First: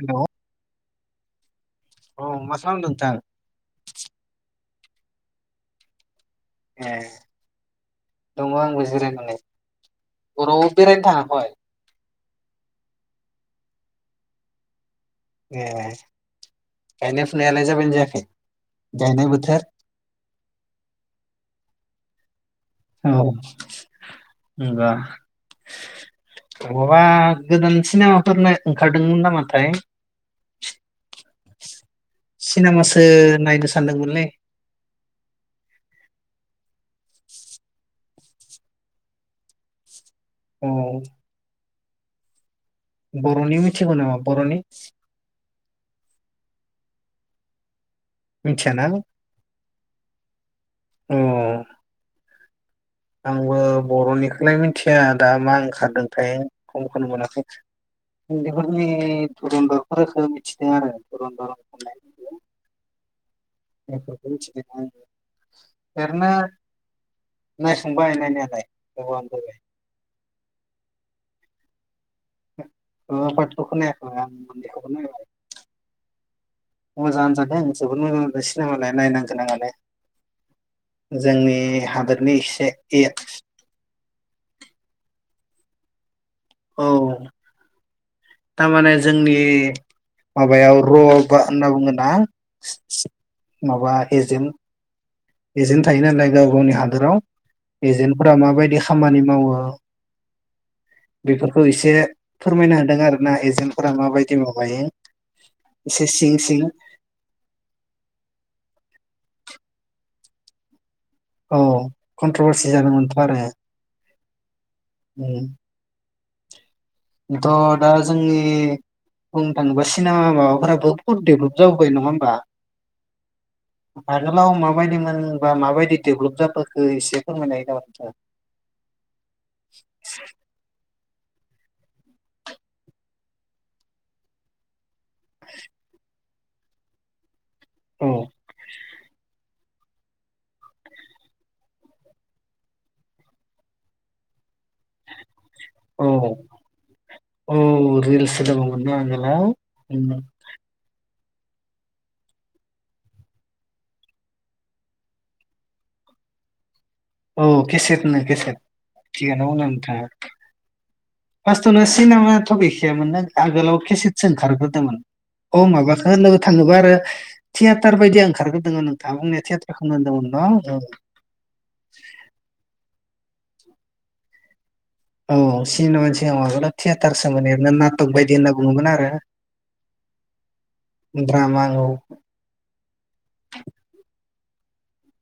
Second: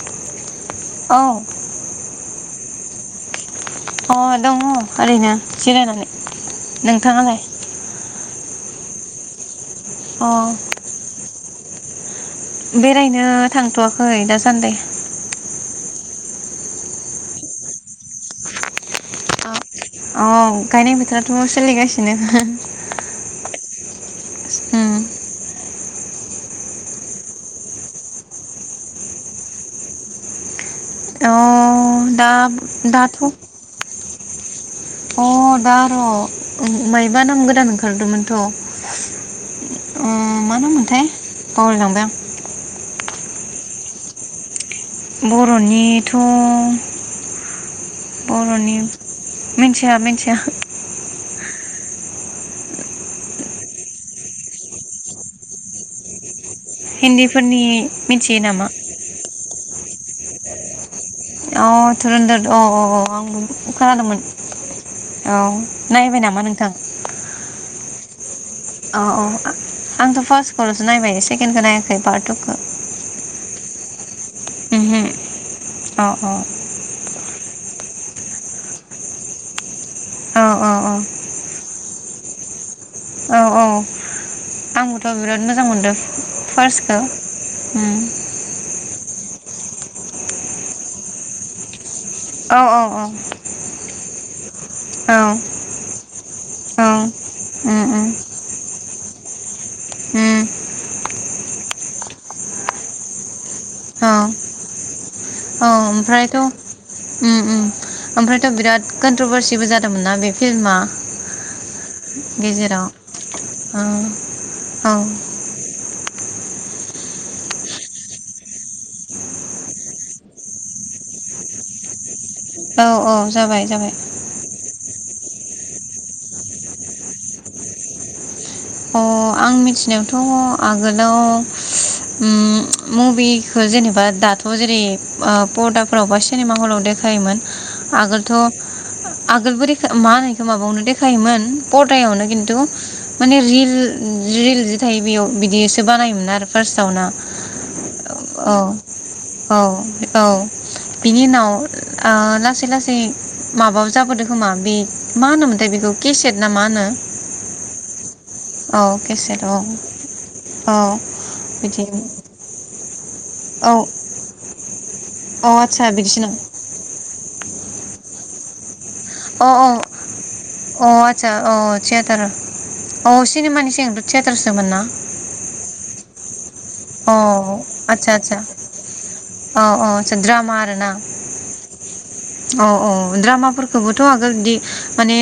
हेल' औ। औ मा [unintelligible] नोथां? अ दङ। ओरैनो जिरायनानै। ए नोंथाङालाय? दङ आंबो जिरायनानै। अ बरावबो बेरायनो थांङाखै? बेरायनो थांथ'वाखै दासान्दै। ए गायनाय फुनायालाय जाबायना जायाखै? गायनाय बोथोर औ गायनाय बोथोराथ' सोलिगासिनो औ होनबा उम मबा गोदान सिनेमाफोरनो ओंखारदोंमोन नामाथाय? अ दा सिनेमासो दाथ' नायनो सानदोंमोनलै अ दा र' मायबा नाम गोदान ओंखारदोंमोनथ'। अ मा अ नाममोनथाय बावलायलांबाय आं। बर'नि मिथिगौ नामा बर'नि? बर'निथ' बर'नि मिथियाना मिथिया मिथिया। औ। आंबो बर'निखौलाय मिथिया दा मा ओंखारदोंथाय खमखौनो मोनाखै हिन्दीफोरनि मिथियो नामा? उन्दैफोरनि [unintelligible] मिथिदों आरो। धुरन्धर औ ओंखारनाय धुरन्धर औ औ औ आंबो खादोंमोन। बेफोरखौ मिथिदों आं औ नायबाय ओरैनो नामा नोंथां? नायखांबाय नायनायालाय। अ औ थेवबो आ-आंथ' फार्स्ट हरावसो नायनाय सेकेण्खौ नायाखै पार्ट थुखो। अ पार्टथुखो नायाखै मोनना, आं मैया हरावनो नायबाय। अह ओद अह जोबोद मोजां मोजां सिनेमालाय नायनोगोनां आलाय औ अ अ हादोरनि इसे औ औ औ फार्स्तखौ उम थारमाने जोंनि माबायाव र बा होनना बुंगोन मा औ औ औ माबा एजेम्ट औ बेजोंनो थायो नालाय गाव गावनि उम हादोराव उम एजेन्टफोरा माबायदि खामानि मावो उम बेफोरखौ एसे फोरमायना होदों आर ना एजेन्टफोरा औ माबायदि माबायो इसे ओमफ्रायथ' सिं सिं उम उम ओमफ्रायथ बिराद कन्ट्रभारसिबो जादोंमोन ना बे फिल्मा औ कन्ट्रभारसि गेजेराव जादोंमोनथ आरो औ औ उम थ' दा जोंनि बुंनो थाङोबा सिनेमा माबाफोराबो बुत डेभलप जाबोबाय नङा होमबा औ अ जाबाय जाबाय बायदि मोनबा माबायदि डेभलप जाबोखो एसे फोरमायनाय हायो नामा ओ अ आं मिथिनायावथ आगोल लाव उम मभिखो जेनेबा दाथ जेरै ओ परदाफोरावबा स सिनेमा हलाव देखायोमोन आगोलथ आगोलबोरै मा होनो इखौ माबायावनो देखायोमोन परदायावनो खिन्थु माने रिल ज्रिल थायो बेयाव बिदिसो औ बानायोमोन आरो फार्स्टआव ना औ रिल्स अ औ दङमोन ना आगोलाव औ औ बिनि उनाव ओ लासै लासै माबा जाबोदों खोमा बे मा होनोमोनथाय बेखौ केसेट ना मा होनो औ केसेट होननो केसेट औ केसेट थिगानो औ बुंदों नोंथाङा औ फार्स्टआवनो बिदि सिनेमाथ गैखायामोन ना औ आगोलाव केसेटसो ओंखारगो बोदोंमोन अ आदसा माबखो बिदिसोना लोगो थाङोबा आरो थियेटार बायदिया ओंखारग्रोदों था बुंनाया अ अ थियेटारखौनो होनदोंमोन न औ थियेतारा औ सिनेमानि सिगांथ थियेटारसोमोन ना। औ सिनिमा [unintelligible] अ आदसा आदसा आरो औ औ आदसा द्रामा आरो ना द्रामा औ औ औ द्रामाफोरखौबोथ' आगोल बिदि माने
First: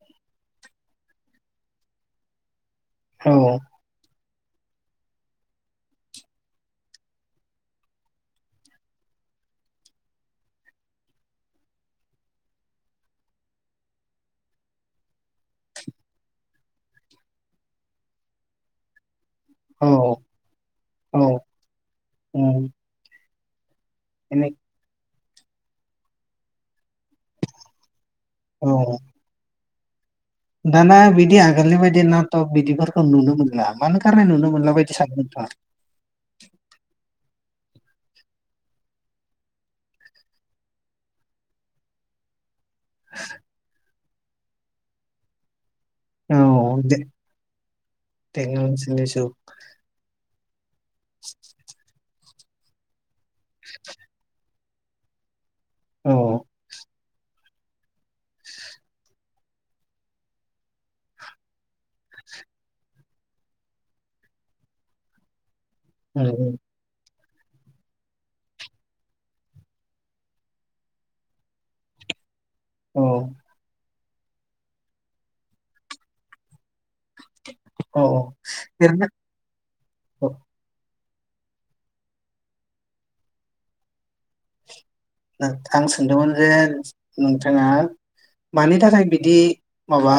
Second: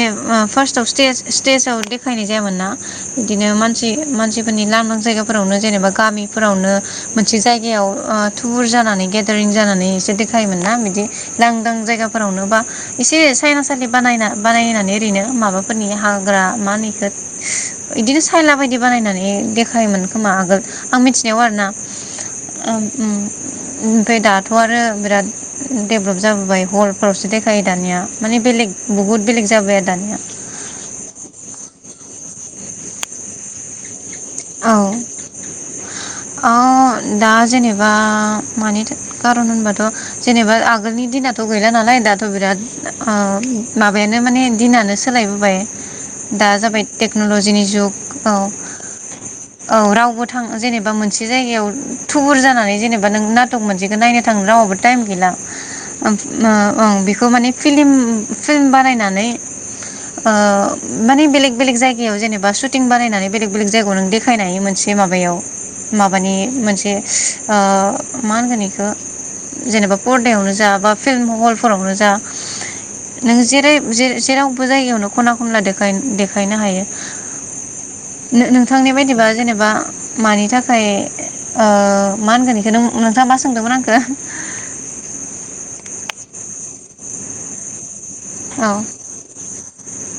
फार्स्टआव स्टेज स्टेजाव देखायनाय जायामोन ना। बिदिनो औ मानसि मानसि नि लांदां जायगाफोरावनो जेनेबा गामि फोरावनो मोनसे जायगायाव थुबुर जानानै गेदारिं जानानै एसे देखायोमोनना बिदि लांदां जायगाफोरावनो बा एसे सायना सालि बानायना बानायनानै ओरैनो माबाफोरनि हाग्रा मा होनो एखो बिदिनो सायना बायदि बानायनानै औ देखायोमोन खोमा आगोल आं मि नेव औ आरोना। औ [inaudible] ओमफ्राय एनै दाथ' आरो बिराद। देभ्लप जाबोबाय हल फोरावसो देखायो दानिया माने बेलेग औ बहुत बेलेग जाबोबाय आरो। दानिया। नाथक बिदिफोरखौ नुनो मोनला मानो खारनै नुनो औ मोनला बायदि सानो नोंथाङा औ दा जेनेबा मानि खारन होनबाथ' जेनेबा आगोलनि दिनाथ' गैला नालाय दाथ' बिराद ओ मा माबायानो माने दिनानो सोलायबोबाय। औ दा जाबाय दे टेक्न'लजिनि जुग औ। टेक्न'लजिनि जुग औ रावबो थां जेने बा मोनसे जायगायाव थुबुर जानानै जेने बा नों नातक मोनसेखौ नायनो थाङो राव टाएम गैला। ओ औ ओं बेखौ माने फिलिम फिल्म बानायनानै ओ माने बेलेग बेलेग जायगायाव जेनेबा शुटिं बारायनानै बेलेक बेलेग जायगा गायाव नों देखायनायनि मोनसे माबायाव माबानि उम, मोनसे ओ मा होनगोन बेखौ जेनेबा परदायावनो जा बा फिल्म हलफोरावनो जा। औ नों जेरै जे जेरावबो जायगायावनो खना खनला देखाय देखायनो हायो। औ नांनि ओरैनो बायदिबा जेनेबा औ मानि थाखाय ओ मा होनगोन बेखौ नोंथाङा मा सोंदोंमोन आंखौ ओ आं सोंदोंमोन जे नोंथाङा औ मानि थाखाय बिदि माबा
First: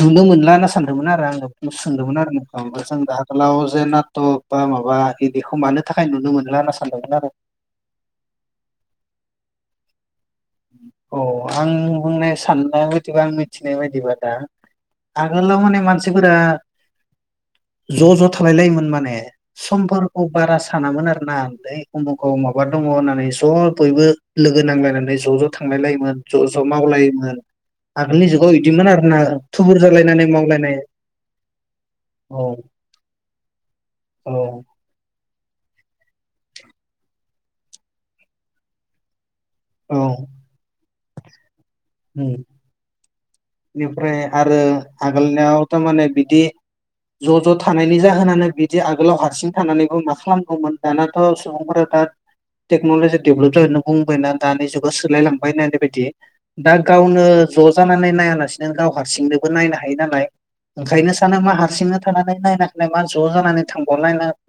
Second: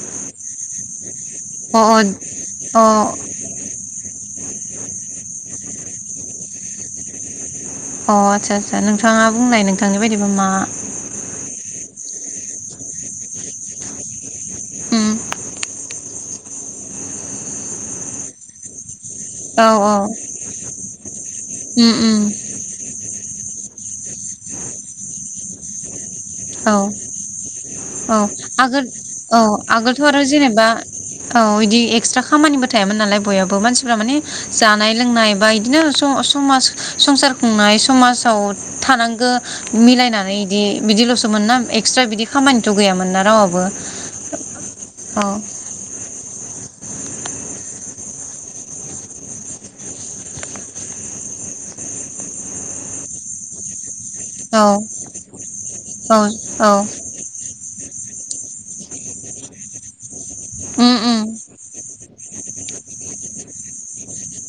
नुनो मोनला होना सानदोंमोन आरो आं अ सोंदोंमोन आरो न अ ओमफ्राय जों द आगोलाव जे नाटक बा माबा बे बेखौ मानो थाखाय नुनो मोना होनना सानदोंमोन आरो अ आदसा आदसा नोंथाङा बुंनाय नोंथांनि बायदि अ आं बुंनाय साननाया बादिबा आं मिथिनाय बायदिबा दा उम आगोल मान मानसिफोरा ज' ज' थालाय लायोमोन माने औ औ समफोरखौ बारा सानामोन आरोना बै उम उम उमुखाव माबा दङ होननानै ज' बयबो लोगो नांलायनानै ज' ज' थांलायलायोमोन औ औ जुगाव आगोल इदिमोन आरोना औ थुबुर आगोलथ' आरो जालायनानै जेनेबा मावलायनाय औ बिदि एक्सट्रा औ खामानिबो थायामोन नालाय बयहाबो मानसिफ माने औ जानाय लोंनाय बा बिदिनो समाज संसार खुंनाय समाजाव थानांगौ औ मिलायनानै बिदि बिदि मोन ना एक्सट्रा बिदि उम खामानिथ' गयामोन बेनिफ्राय आरो औ आगोलनाव थारमाने बिदि ज' ज' थानायनि जाहोनानो बिदि आगोलाव हारसिं थानानैबो मा खालामगौमोन दानाथ' सुबुंफोरा दा टेक्न'लजि डेभलप जाहैनांगौमोन बुंबायना दानि औ जुगाव सोलायलांबाय होननाय बायदि औ औ दा गावनो ज' जानानै लासिनो गाव हारसिंनोबो नायनो हायो नालाय उम ओंखायनो उम सानो मा हारसिंनो थानानै नायना मा ज' जानानै थांबाव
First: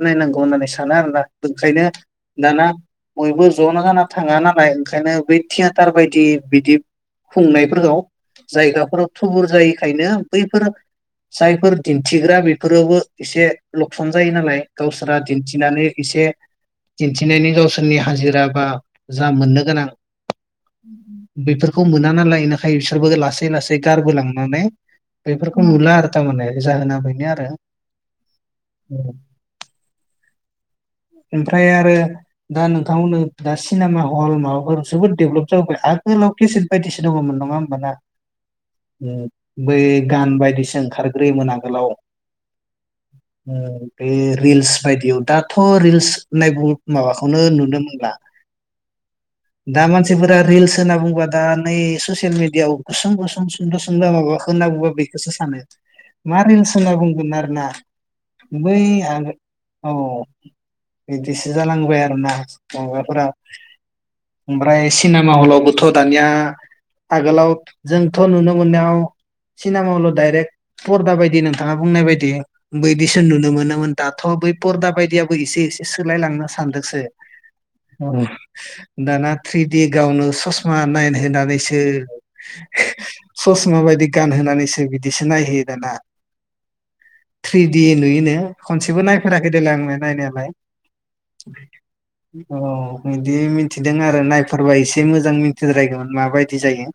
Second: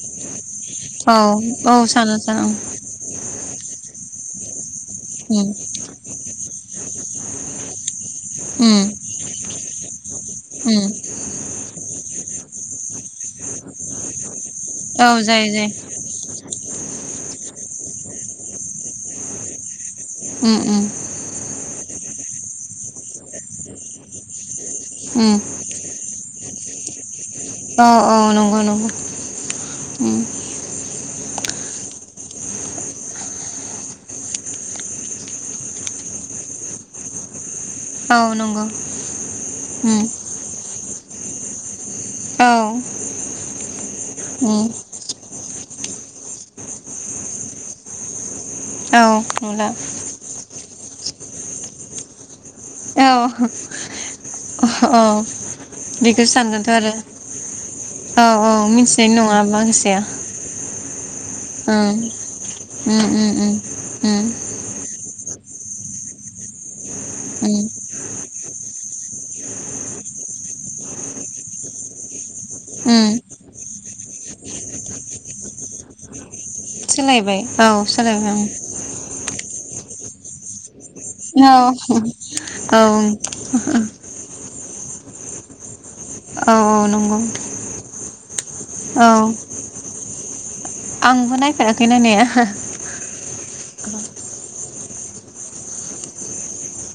नायनांगौ होननानै स औ आरोना औ ओंखायनो सानो सानो दाना बयबो जनो गाना थाङा नालाय ओंखायनो बै उम थियाटार बायदि बिदि खुंनायफोरखौ उम जायगाफोराव थुबुर जायो खायनो बैफोर उम जायफोर दिन्थिग्रा बेफोरावबो एसे लकसन जायो नालाय। औ गावसोरा जायो जायो दिन्थिनानै एसे दिन्थिनायनि गावसोरनि हाजिरा बा जा मोननो गोनां उम उम बेफोर खौ मोना नाालाय इनिखाय बिसोरबो लासै लासै गारबो लांनानै उम बेफोरखौ नुला आरो। थार माने जाहोना बेनो आरो। ओ ओ नंगौ नंगौ उम। ओमफ्राय आरो दा नोंथांमोननो दा सिनेमा हल माबाफोर जोबोद देभलप जाबाय आगोलाव केसेट बायदिसो दङमोन नङा होमबाना औ नंगौ उम बै उम गान बायदिसो ओंखार रैमोन आगोलाव? औ उम बे रिल्स बायदियाव दा थ' रिल्स होननाय बु माबाखौनो नुनो मोनला। नुला औ नंला दा मानसिफोरा रिल्स होनना बुंबा दा नै ससियेल मिडियाआव गुसुं गुसुं औ सुंद' सुंद' माबाखौ होनना बुंबा औ बेखोसो सानो। बेखौसो मा सानगोनथ' रिल्स होनना आरो बुंगोन आरोना। औ औ बै मिथिनाय आ नङा औ माखासेया बिदिसो ओं जालांबाय आरोना उम माबाफोरा। उम उम उम ओमफ्राय सिने मा हलावबोथ' दानिया आगोलाव उम जों थ' नुनो मोननायाव सिनेमा हलाव डाइरेक्ट परदा बायदि नोंथाङा बुंनाय बायदि उम बैदिसो नुनो मोनो मोन। दाथ' बै परदा बायदियाबो एसे एसे सोलायलांनो सानदोंसो। सोलायबाय औ सोलायबाय उम दाना थ्रिदि गावनो सस मा नायनो होना औ बेसो। औ होओ ससमा बायदि गानहोनानैसो बिदिसो नायहोयो दाना। औ औ नंगौ थ्रिडि नुयोनो खनसेबो औ नायफेराखै देलाय आंनो नायनो [unintelligible] आंबो नायफेराखै नायनाया औ बिदि मिथिदों आरो नाय फोरबा एसे मोजां मिथिद्रायगौमोन माबायदि जायो।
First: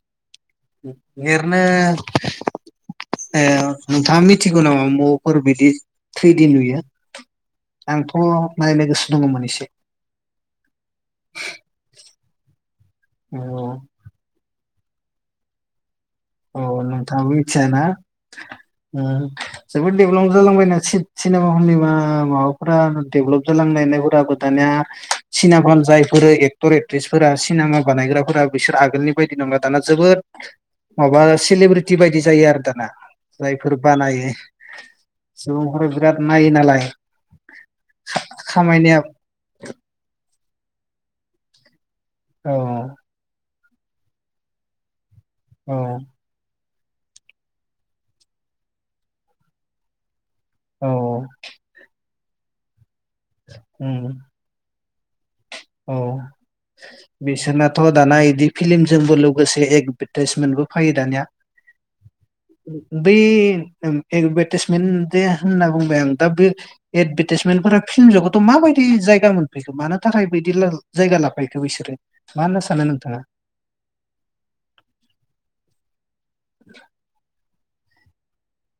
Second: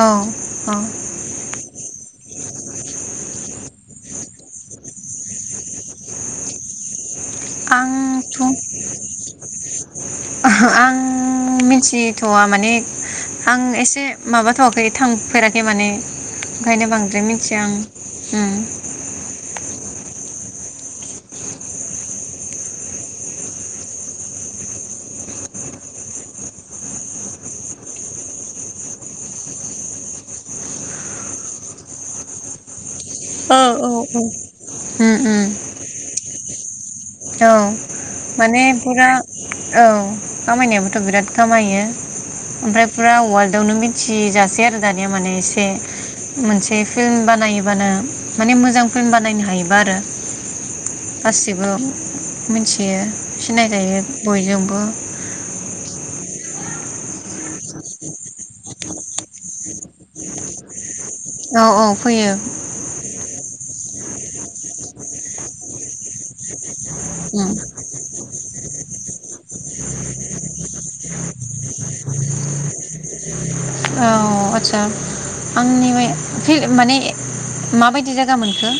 औ औ लिरनो। ए नोंथाङा मिथिगौ नामा मफोर बिदि थैदिन नुयो। आंथ नायनो गोसो दङमोन एसे आं मिथिथवा माने। आं औ एसे माबाथवाखै। थांफेराखै माने। औ ओंखायनो बांद्राय नोंथाङाबो मिथिया आं मिथियाना उम उम जोबोद। डेभेलप जालांबायनो सि सिनेमा हलनि माबाफोरा डेभेलप जालांनाय नायफोरा [inaudible] सिनेमा हल जायफोर एक्टर एक्ट्रिसफोरा सिनेमा बानायग्राफोरा बिसोर आगोलनि बायदि नङला दाना जोबोद। माबा सिलिब्रिटि बायदि जायो आरो दाना। औ जायफोर औ बानायो। उम उम सुबुंफोरा बिराद नायो नालाय। औ माने खामायनाया फुरा औ। खामायनायाबोथ बिराद खामायो। औ ओमफ्राय फुरा औवा [unintelligible] मिथिजासे आरो [inaudible] दानिया माने एसे औ मोनसे। फिल्म बानायोबानो माने मोजां फिल्म बानायनो हायोबा आरो। औ गासिबो। मोनथि। यो औ सिनायजायो बयजोंबो। [inaudible] औ बिसोरना। थ दाना इदि फिलम जोंबो लोगोसे एकभाथाइसमेन बो। फै। दानिया औ औ फैयो बै। एदभारटाइसमेन्ट दे होनना बुंबाय आं दा बे। उम एदभाटाइसमेन्टफोरा फिलम जगथ आव माबायदि जायगा मोन। बिखौ मानो थाखाय। बिदि लाल जायगा लाफैखो बिसोरो मा होनना सानो नोंथाङा। औ आटसा आंनि बे। फिर माने। माबायदि जायगा मोनखो।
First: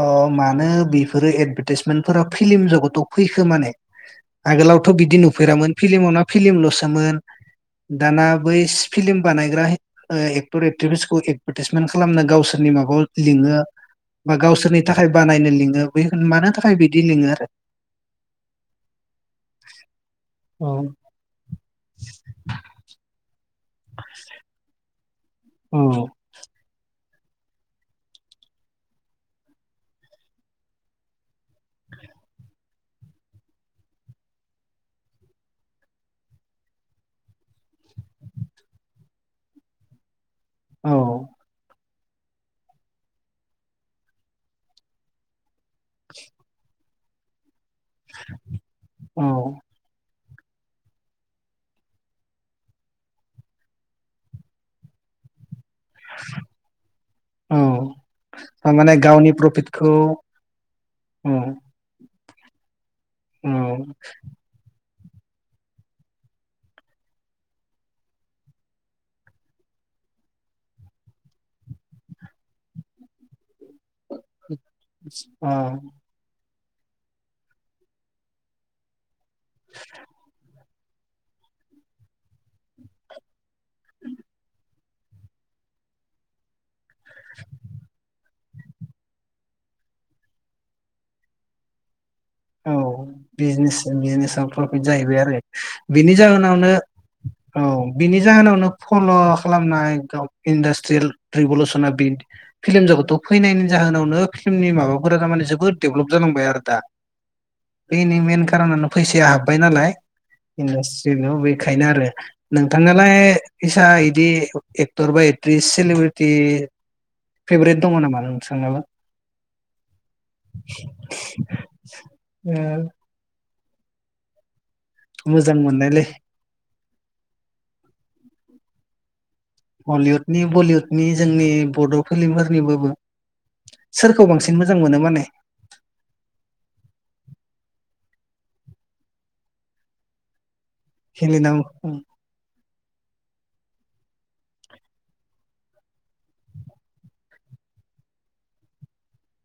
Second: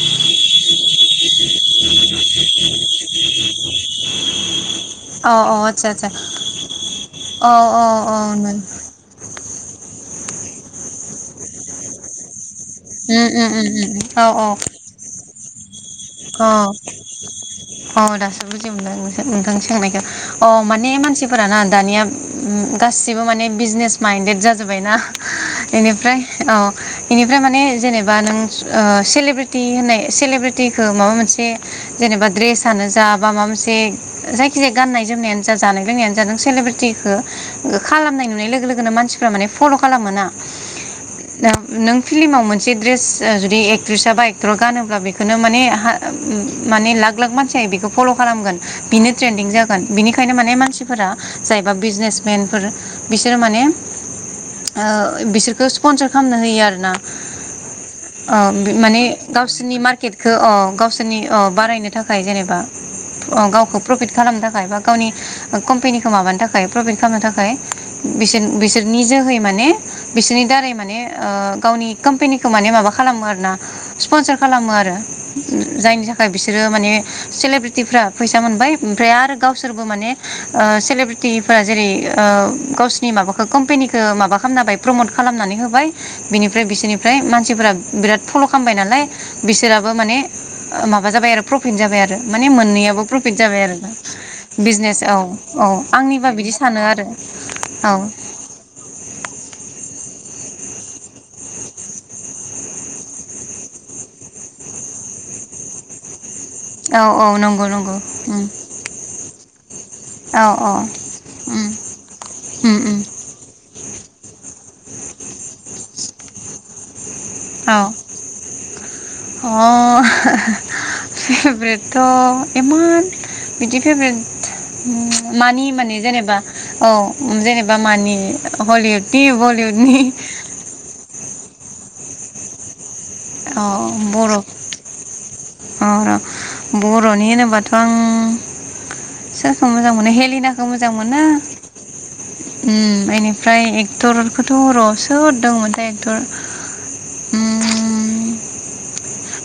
अ मानो बेफोरो एदभाटाइसमेन्टफोरा फिल्म हि जथ फैखो माने। आगोलाव बिदि औ नुेफेरामोन आदसा आदसा फिलिमावना फिलिम लसोमोन औ औ दाना ब उम बैस फिलिम बानाय बेआव हाइ एक्टर एकटिरसखौ एटबातिसमेन खालामनो गावसोर ओम ओम ओम। बा गावसोरनि थाखाय बानायनो लिङो। बे अ मानो थाखाय बिदि लिङो आरो अ दासो बुजिमोनदों नोंथां नोंथांनि सोंनायखौ अ औ माने मानसिफोराना दानिया ओम गासिबो माने बिजनेस माइन्देड जाजोब्बाय ना। एनिफ्राय औ औ । इनिफ्राय माने जेनेबा नों ओ सेलेब्रेटि होननाय सेलेब्रेटि ओ माबा मोनसे जेनेबा द्रेसानो जा बा माबा मोनसे जायखिजाया गाननाय जोमनायानो जा जानाय लोंनायानो जा जों सेलेब्रेटिखो ओ खालामनाय नुनाय लोगो लोगोनो मानसिफ्रा माने फल' खालाम मोना। औ दा नों फ्लिमाव मोनसे ड्रेस जुदि एक्ट्रिस बा एक्टर गानोब्ला बेखौनो माने हा माने लाख लाख मान सियानो बेखौ फल' खालामगोन बेनो ट्रेनदिं औ जागोन बिनि बेनिखायनो माने मानसिफोरा जायबा बिजनेसमेन फोर बिसोर माने ओ बिसोर बिखौ स्पनसार खामनो होयो आरोना औ ओ थारमाने माने गावनि गावसोरनि प्रफिटखौ मार्केटखौ अ। बिसोरनि औ ओ बारायनो थाख खाय जेनेबा। अ औ गावखौ प्रपिट खालामनो थाखाय बा गावनि कम्पेनिखौ माबानो थाखाय प्रफिट खामनो थाखाय बिसोर बिसोरनि जोहै माने बिसोरनि दारै माने ओ गावनि काम्पेनिखौ माने माबा खालामो आरोना। स्पनसार खालामो आरो। औ जायनि थाखाय बिसोरो माने सेलेब्रिटिफ्रा फैसा मोनबाय ओमफ्राय आरो गावसोरबो माने ओ सेलब्रिटिफोरा जेरै ओ गावसिनि माबाखौ कम्पेनिखौ माबा खामना होबाय। प्रमट खालामनानै होबाय बिनिफ्राय बिसोरनि ओमफ्राय मानसिफोरा बिराद फल' खामबाय नालाय बिसोराबो माने ओ माबा जाबाय आरो प्रफिट जाबाय आरो। माने औ मोननैयाबो प्रफिट जाबाय बिजनेस आरो बिजनेसाव प्रफिट बिजनेस औ जाहैबाय आरो औ बिनि आंनिबा बिदि जाहोनावनो सानो आरो औ बिनि जाहोनावनो फल' खालामनाय गाव इन्डासट्रियेल रिभलुसनना बि फिल्म जगथाव फैनायनि जाहोनावनो फिल्मनि माबाफोरा थारमाने जोबोद डेभलप जालांबाय आरो। दा औ औ‌। बेनि मेन कारनानो फैसाया हाबबाय नालाय औ औ इन्डास्ट्रियाव उम बेखायनो आरो उम उम नोंथाङालाय फैसा बिदि एक्टर बा एक्ट्रिस सिलिब्रिटि फेभरेट औ दङ नामा नोंथांनाबो? अ अ एमान बिदि फेभरेट मोजां मानि माने मोननायलाय जेनेबा औ जेनेबा मानि हलिउद हलिउदनि बलिउडनि जोंनि बड' फ्लिमफोरनि बाबो अ बर' माने अ' बर'नि होनोबाथ' आं सोरखौ मोजां मोनो हेलिनाखौ। खौ मोजां मोना हेलिना ओम एनिफ्राय दरदखौथ' र' सोरदोंमोनथाय। थर उम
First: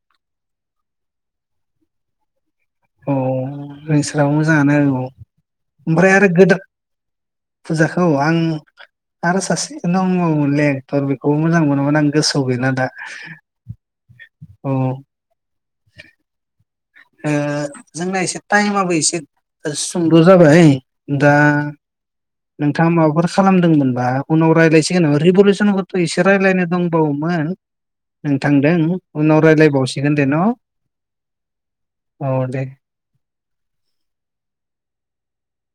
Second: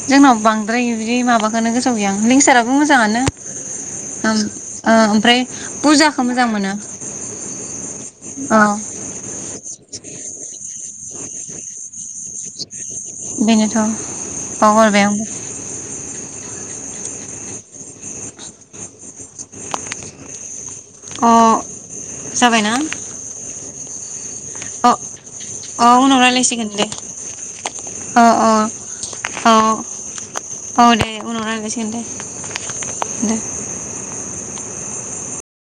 जोंनाव बांद्राय बिदि माबाखौनो गोसाव गैया लिंसाराब औ लिंसाराबो मोजाङानो ओं ओ औ ओमफ्राय ओमफ्राय फुजाखौ आरो मोजां गोदान मोनो फुजाखौ आं अ आरो सासे दङमोनले एक्टर बेखौबो मोजां मोनोमोन आं। गोसोयाव गैला दा दा। बेनोथ' औ बावगारबाय आं। [inaudible] ओ जोंना एसे टाइमाबो एसे सुंद' जाबाय। दा अ जाबायना नोंथाङा माबाफोर खालामदोंमोन। बाब उनाव अ रायज्लायसिगोन अ रिभुलुसनफोरखौ' उनाव एसे रायज्लायनो रायलायसिगोन दे दंबावोमोन अ अ नोंथांदों उनाव रायलायबावसिगोन दे न'। रायलायसिनगोन दे दे।